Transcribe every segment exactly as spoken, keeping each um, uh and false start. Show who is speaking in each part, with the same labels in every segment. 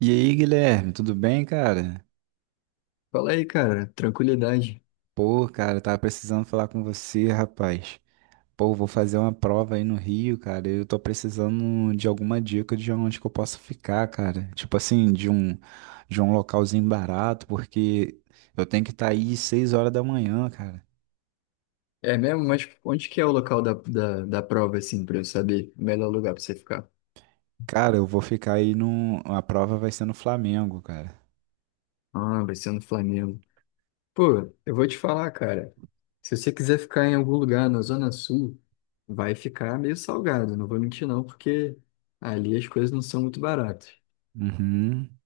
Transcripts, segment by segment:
Speaker 1: E aí, Guilherme, tudo bem, cara?
Speaker 2: Fala aí, cara, tranquilidade.
Speaker 1: Pô, cara, eu tava precisando falar com você, rapaz. Pô, vou fazer uma prova aí no Rio, cara. Eu tô precisando de alguma dica de onde que eu posso ficar, cara. Tipo assim, de um de um localzinho barato, porque eu tenho que estar aí seis horas da manhã, cara.
Speaker 2: É mesmo? Mas onde que é o local da, da, da prova, assim, pra eu saber o melhor lugar pra você ficar?
Speaker 1: Cara, eu vou ficar aí no. A prova vai ser no Flamengo, cara.
Speaker 2: Ah, vai ser no Flamengo. Pô, eu vou te falar, cara. Se você quiser ficar em algum lugar na Zona Sul, vai ficar meio salgado, não vou mentir não, porque ali as coisas não são muito baratas.
Speaker 1: Uhum.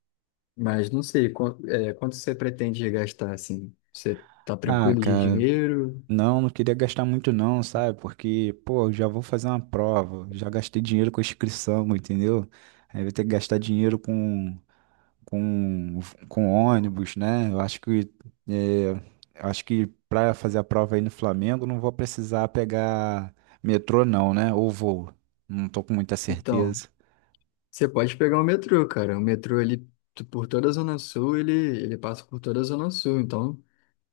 Speaker 2: Mas não sei, quan- é, quanto você pretende gastar, assim? Você tá
Speaker 1: Ah,
Speaker 2: tranquilo de
Speaker 1: cara,
Speaker 2: dinheiro?
Speaker 1: não, não queria gastar muito não, sabe? Porque, pô, eu já vou fazer uma prova, já gastei dinheiro com inscrição, entendeu? Aí vou ter que gastar dinheiro com, com, com ônibus, né? Eu acho que, é, eu acho que pra fazer a prova aí no Flamengo, não vou precisar pegar metrô não, né? Ou voo. Não tô com muita
Speaker 2: Então.
Speaker 1: certeza.
Speaker 2: Você pode pegar o metrô, cara. O metrô, ele, tu- por toda a Zona Sul, ele, ele passa por toda a Zona Sul. Então,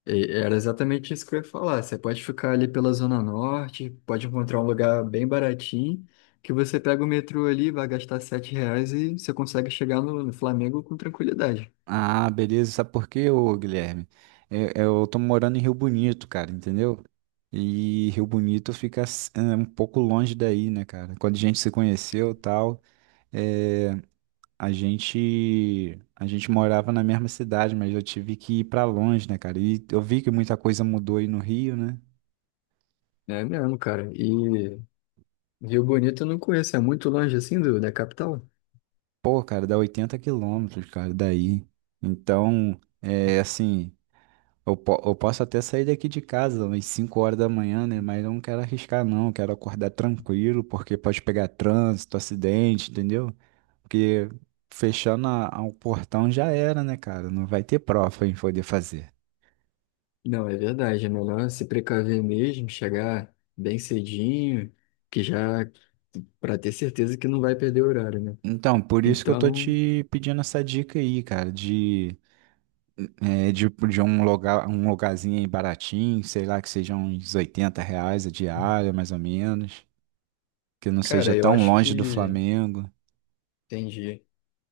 Speaker 2: e- era exatamente isso que eu ia falar. Você pode ficar ali pela Zona Norte, pode encontrar um lugar bem baratinho, que você pega o metrô ali, vai gastar sete reais e você consegue chegar no, no Flamengo com tranquilidade.
Speaker 1: Ah, beleza. Sabe por quê, ô Guilherme? É- é, Eu, tô morando em Rio Bonito, cara, entendeu? E Rio Bonito fica s- é, um pouco longe daí, né, cara? Quando a gente se conheceu e tal, é, a gente, a gente morava na mesma cidade, mas eu tive que ir pra longe, né, cara? E eu vi que muita coisa mudou aí no Rio, né?
Speaker 2: É mesmo, cara. E Rio Bonito eu não conheço. É muito longe, assim, do, da capital?
Speaker 1: Pô, cara, dá oitenta quilômetros, cara, daí. Então, é assim. Eu, po- eu posso até sair daqui de casa umas cinco horas da manhã, né? Mas eu não quero arriscar, não. Eu quero acordar tranquilo, porque pode pegar trânsito, acidente, entendeu? Porque fechando a, a- o portão já era, né, cara? Não vai ter prova pra gente poder fazer.
Speaker 2: Não, é verdade. É melhor se precaver mesmo, chegar bem cedinho, que já para ter certeza que não vai perder o horário, né?
Speaker 1: Então, por isso que eu tô
Speaker 2: Então,
Speaker 1: te pedindo essa dica aí, cara, de, é, de, de um lugar, um lugarzinho aí baratinho, sei lá, que seja uns oitenta reais a diária, mais ou menos. Que não
Speaker 2: cara,
Speaker 1: seja
Speaker 2: eu
Speaker 1: tão
Speaker 2: acho
Speaker 1: longe do
Speaker 2: que
Speaker 1: Flamengo.
Speaker 2: entendi.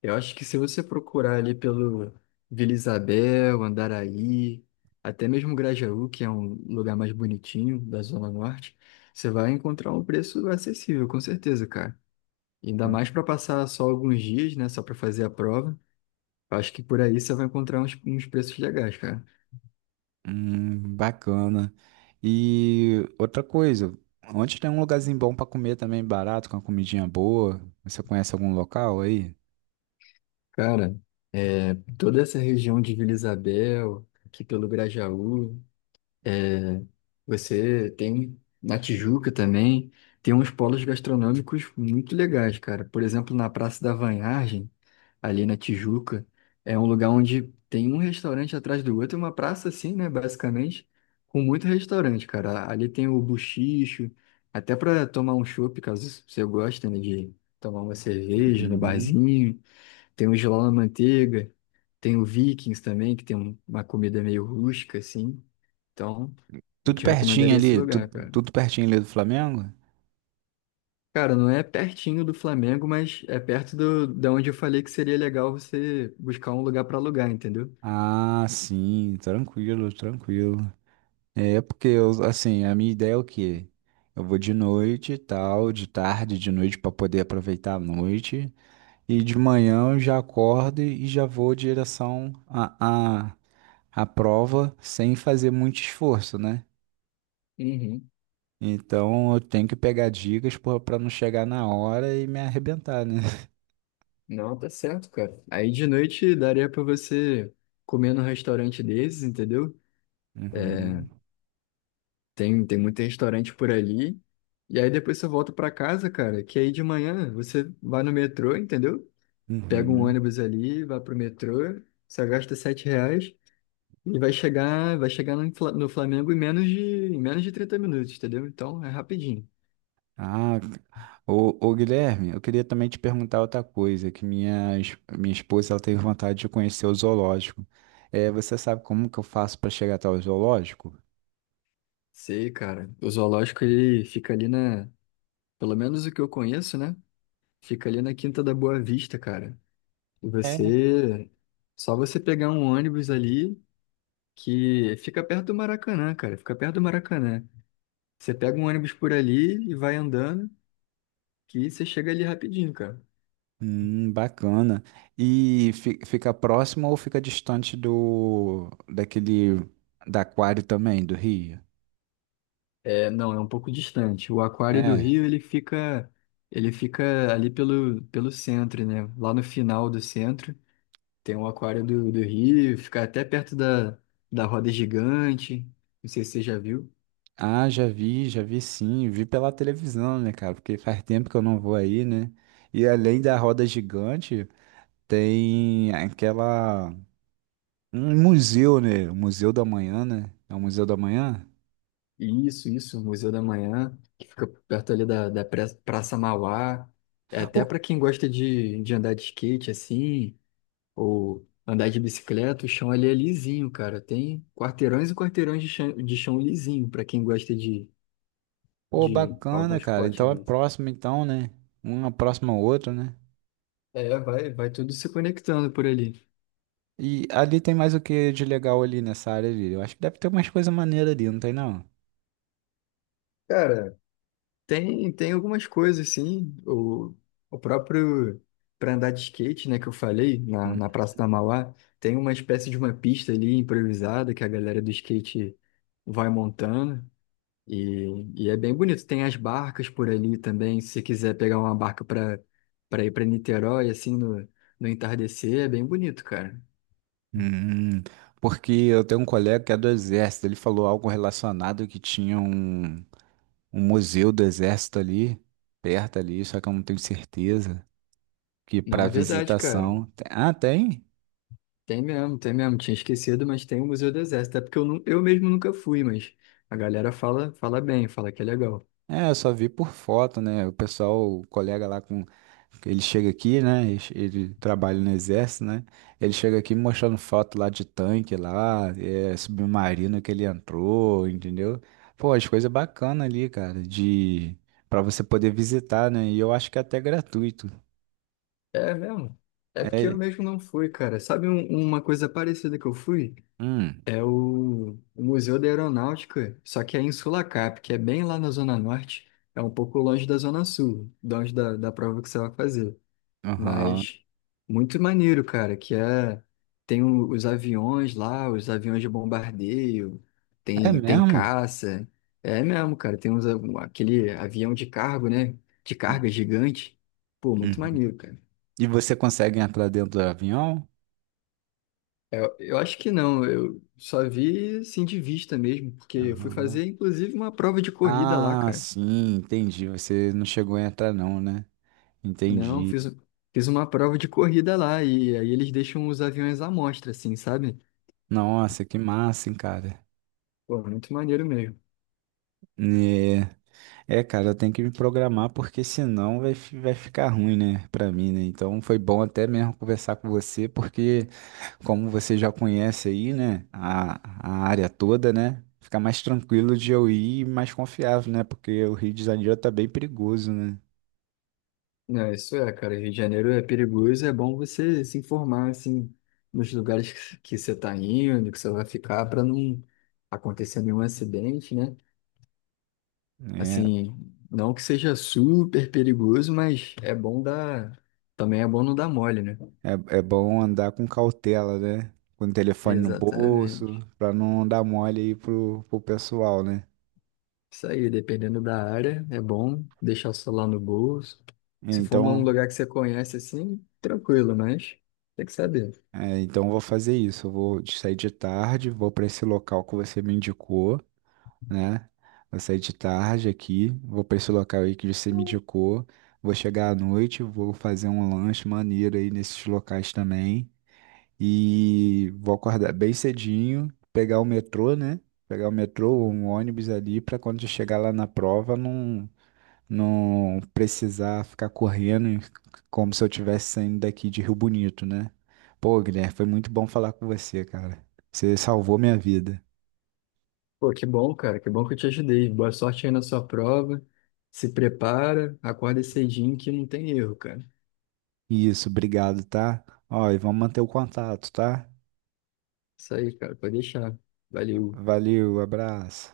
Speaker 2: Eu acho que se você procurar ali pelo Vila Isabel, Andaraí, até mesmo Grajaú, que é um lugar mais bonitinho da Zona Norte, você vai encontrar um preço acessível, com certeza, cara. Ainda mais para passar só alguns dias, né? Só para fazer a prova. Acho que por aí você vai encontrar uns, uns preços legais, cara.
Speaker 1: Hum, bacana. E outra coisa, onde tem um lugarzinho bom pra comer também, barato, com uma comidinha boa? Você conhece algum local aí?
Speaker 2: Cara, é, toda essa região de Vila Isabel, aqui pelo Grajaú, é, você tem na Tijuca também, tem uns polos gastronômicos muito legais, cara. Por exemplo, na Praça da Vanhagem, ali na Tijuca. É um lugar onde tem um restaurante atrás do outro, uma praça assim, né, basicamente, com muito restaurante, cara. Ali tem o Buchicho, até para tomar um chopp, caso você goste, né, de tomar uma cerveja no
Speaker 1: Uhum.
Speaker 2: barzinho. Tem o Giló na Manteiga, tem o Vikings também, que tem um- uma comida meio rústica, assim. Então, eu
Speaker 1: Tudo
Speaker 2: te
Speaker 1: pertinho
Speaker 2: recomendaria esse
Speaker 1: ali, tudo,
Speaker 2: lugar, cara.
Speaker 1: tudo pertinho ali do Flamengo?
Speaker 2: Cara, não é pertinho do Flamengo, mas é perto do, da onde eu falei que seria legal você buscar um lugar para alugar, entendeu?
Speaker 1: Ah, sim, tranquilo, tranquilo. É porque eu, assim, a minha ideia é o quê? Eu vou de noite e tal, de tarde, de noite pra poder aproveitar a noite. E de manhã eu já acordo e já vou em direção à à à prova sem fazer muito esforço, né?
Speaker 2: Uhum.
Speaker 1: Então eu tenho que pegar dicas para não chegar na hora e me arrebentar, né?
Speaker 2: Não, tá certo, cara. Aí de noite daria pra você comer num restaurante desses, entendeu? É,
Speaker 1: Uhum,
Speaker 2: tem, tem muito restaurante por ali. E aí depois você volta pra casa, cara, que aí de manhã você vai no metrô, entendeu? Pega um
Speaker 1: uhum.
Speaker 2: ônibus ali, vai pro metrô, só gasta sete reais e vai chegar, vai chegar no, Fla- no Flamengo em menos de, em menos de trinta minutos, entendeu? Então é rapidinho.
Speaker 1: Ah, ô, ô Guilherme, eu queria também te perguntar outra coisa, que minha, es- minha esposa ela teve vontade de conhecer o zoológico. É, você sabe como que eu faço para chegar até o zoológico?
Speaker 2: Sei, cara. O zoológico ele fica ali na, pelo menos o que eu conheço, né? Fica ali na Quinta da Boa Vista, cara. E você. Só você pegar um ônibus ali que fica perto do Maracanã, cara. Fica perto do Maracanã. Você pega um ônibus por ali e vai andando, que você chega ali rapidinho, cara.
Speaker 1: Hum, bacana. E fi- fica próximo ou fica distante do daquele da aquário também, do Rio?
Speaker 2: É, não, é um pouco distante. O Aquário do
Speaker 1: É.
Speaker 2: Rio, ele fica. Ele fica ali pelo, pelo centro, né? Lá no final do centro. Tem o Aquário do, do Rio, fica até perto da, da roda gigante. Não sei se você já viu.
Speaker 1: Ah, já vi, já vi sim, vi pela televisão, né, cara? Porque faz tempo que eu não vou aí, né? E além da roda gigante, tem aquela um museu, né? O Museu da Manhã, né? É o Museu da Manhã?
Speaker 2: Isso, isso, Museu da Manhã, que fica perto ali da, da pra- Praça Mauá. É até
Speaker 1: Ô,
Speaker 2: para quem gosta de, de andar de skate assim, ou andar de bicicleta, o chão ali é lisinho, cara. Tem quarteirões e quarteirões de chão, de chão lisinho para quem gosta de,
Speaker 1: pô,
Speaker 2: de algum
Speaker 1: bacana, cara.
Speaker 2: esporte
Speaker 1: Então é
Speaker 2: mesmo.
Speaker 1: próximo então, né? Uma próxima a outra, né?
Speaker 2: É, vai, vai tudo se conectando por ali.
Speaker 1: E ali tem mais o que de legal ali nessa área ali? Eu acho que deve ter umas coisas maneiras ali, não tem não?
Speaker 2: Cara, Tem, tem algumas coisas, sim. O, o próprio para andar de skate, né, que eu falei, na,
Speaker 1: Hum,
Speaker 2: na Praça da Mauá, tem uma espécie de uma pista ali improvisada que a galera do skate vai montando. E, e é bem bonito. Tem as barcas por ali também. Se você quiser pegar uma barca para para ir para Niterói, assim, no, no entardecer, é bem bonito, cara.
Speaker 1: hum, porque eu tenho um colega que é do exército, ele falou algo relacionado que tinha um, um museu do exército ali, perto ali, só que eu não tenho certeza, que
Speaker 2: Não
Speaker 1: para
Speaker 2: é verdade, cara.
Speaker 1: visitação... Ah, tem?
Speaker 2: Tem mesmo, tem mesmo. Tinha esquecido, mas tem o Museu do Exército. É porque eu, nu- eu mesmo nunca fui, mas a galera fala, fala bem, fala que é legal.
Speaker 1: É, eu só vi por foto, né? O pessoal, o colega lá com. Ele chega aqui, né? Ele ele trabalha no exército, né? Ele chega aqui mostrando foto lá de tanque lá, é, submarino que ele entrou, entendeu? Pô, as coisas bacanas ali, cara, de para você poder visitar, né? E eu acho que é até gratuito.
Speaker 2: É mesmo. É porque eu
Speaker 1: É,
Speaker 2: mesmo não fui, cara. Sabe um- uma coisa parecida que eu fui?
Speaker 1: hum,
Speaker 2: É o, o Museu da Aeronáutica, só que é em Sulacap, que é bem lá na Zona Norte. É um pouco longe da Zona Sul, longe da, da prova que você vai fazer.
Speaker 1: aham.
Speaker 2: Mas muito maneiro, cara, que é tem o- os aviões lá, os aviões de bombardeio,
Speaker 1: É
Speaker 2: tem tem
Speaker 1: mesmo?
Speaker 2: caça. É mesmo, cara, tem uns, um- aquele avião de cargo, né? De carga
Speaker 1: Hum,
Speaker 2: gigante. Pô, muito
Speaker 1: Uhum.
Speaker 2: maneiro, cara.
Speaker 1: E você consegue entrar dentro do avião?
Speaker 2: Eu, eu acho que não, eu só vi assim de vista mesmo, porque eu fui
Speaker 1: Aham.
Speaker 2: fazer inclusive uma prova de corrida lá,
Speaker 1: Ah,
Speaker 2: cara.
Speaker 1: sim, entendi. Você não chegou a entrar não, né?
Speaker 2: Não,
Speaker 1: Entendi.
Speaker 2: fiz, fiz uma prova de corrida lá e aí eles deixam os aviões à mostra, assim, sabe?
Speaker 1: Nossa, que massa, hein, cara.
Speaker 2: Pô, muito maneiro mesmo.
Speaker 1: Né, é, cara, eu tenho que me programar porque senão vai, fi- vai ficar ruim, né, pra mim, né? Então foi bom até mesmo conversar com você, porque como você já conhece aí, né, a, a área toda, né, fica mais tranquilo de eu ir e mais confiável, né? Porque o Rio de Janeiro tá bem perigoso, né?
Speaker 2: Não, isso é, cara. Rio de Janeiro é perigoso, é bom você se informar, assim, nos lugares que que você está indo, que você vai ficar, para não acontecer nenhum acidente, né?
Speaker 1: É,
Speaker 2: Assim, não que seja super perigoso, mas é bom dar. Também é bom não dar mole, né?
Speaker 1: é, é bom andar com cautela, né? Com o telefone no bolso,
Speaker 2: Exatamente.
Speaker 1: pra não dar mole aí pro, pro pessoal, né?
Speaker 2: Isso aí, dependendo da área, é bom deixar o celular no bolso. Se for um
Speaker 1: Então.
Speaker 2: lugar que você conhece, assim, tranquilo, mas tem que saber.
Speaker 1: É, então eu vou fazer isso. Eu vou de- sair de tarde, vou para esse local que você me indicou, né? Vou sair de tarde aqui, vou para esse local aí que você me indicou. Vou chegar à noite, vou fazer um lanche maneiro aí nesses locais também. E vou acordar bem cedinho, pegar o metrô, né? Pegar o metrô ou um ônibus ali para quando eu chegar lá na prova não, não precisar ficar correndo como se eu estivesse saindo daqui de Rio Bonito, né? Pô, Guilherme, foi muito bom falar com você, cara. Você salvou minha vida.
Speaker 2: Pô, que bom, cara. Que bom que eu te ajudei. Boa sorte aí na sua prova. Se prepara, acorda cedinho que não tem erro, cara.
Speaker 1: Isso, obrigado, tá? Ó, e vamos manter o contato, tá?
Speaker 2: Isso aí, cara. Pode deixar. Valeu.
Speaker 1: Valeu, abraço.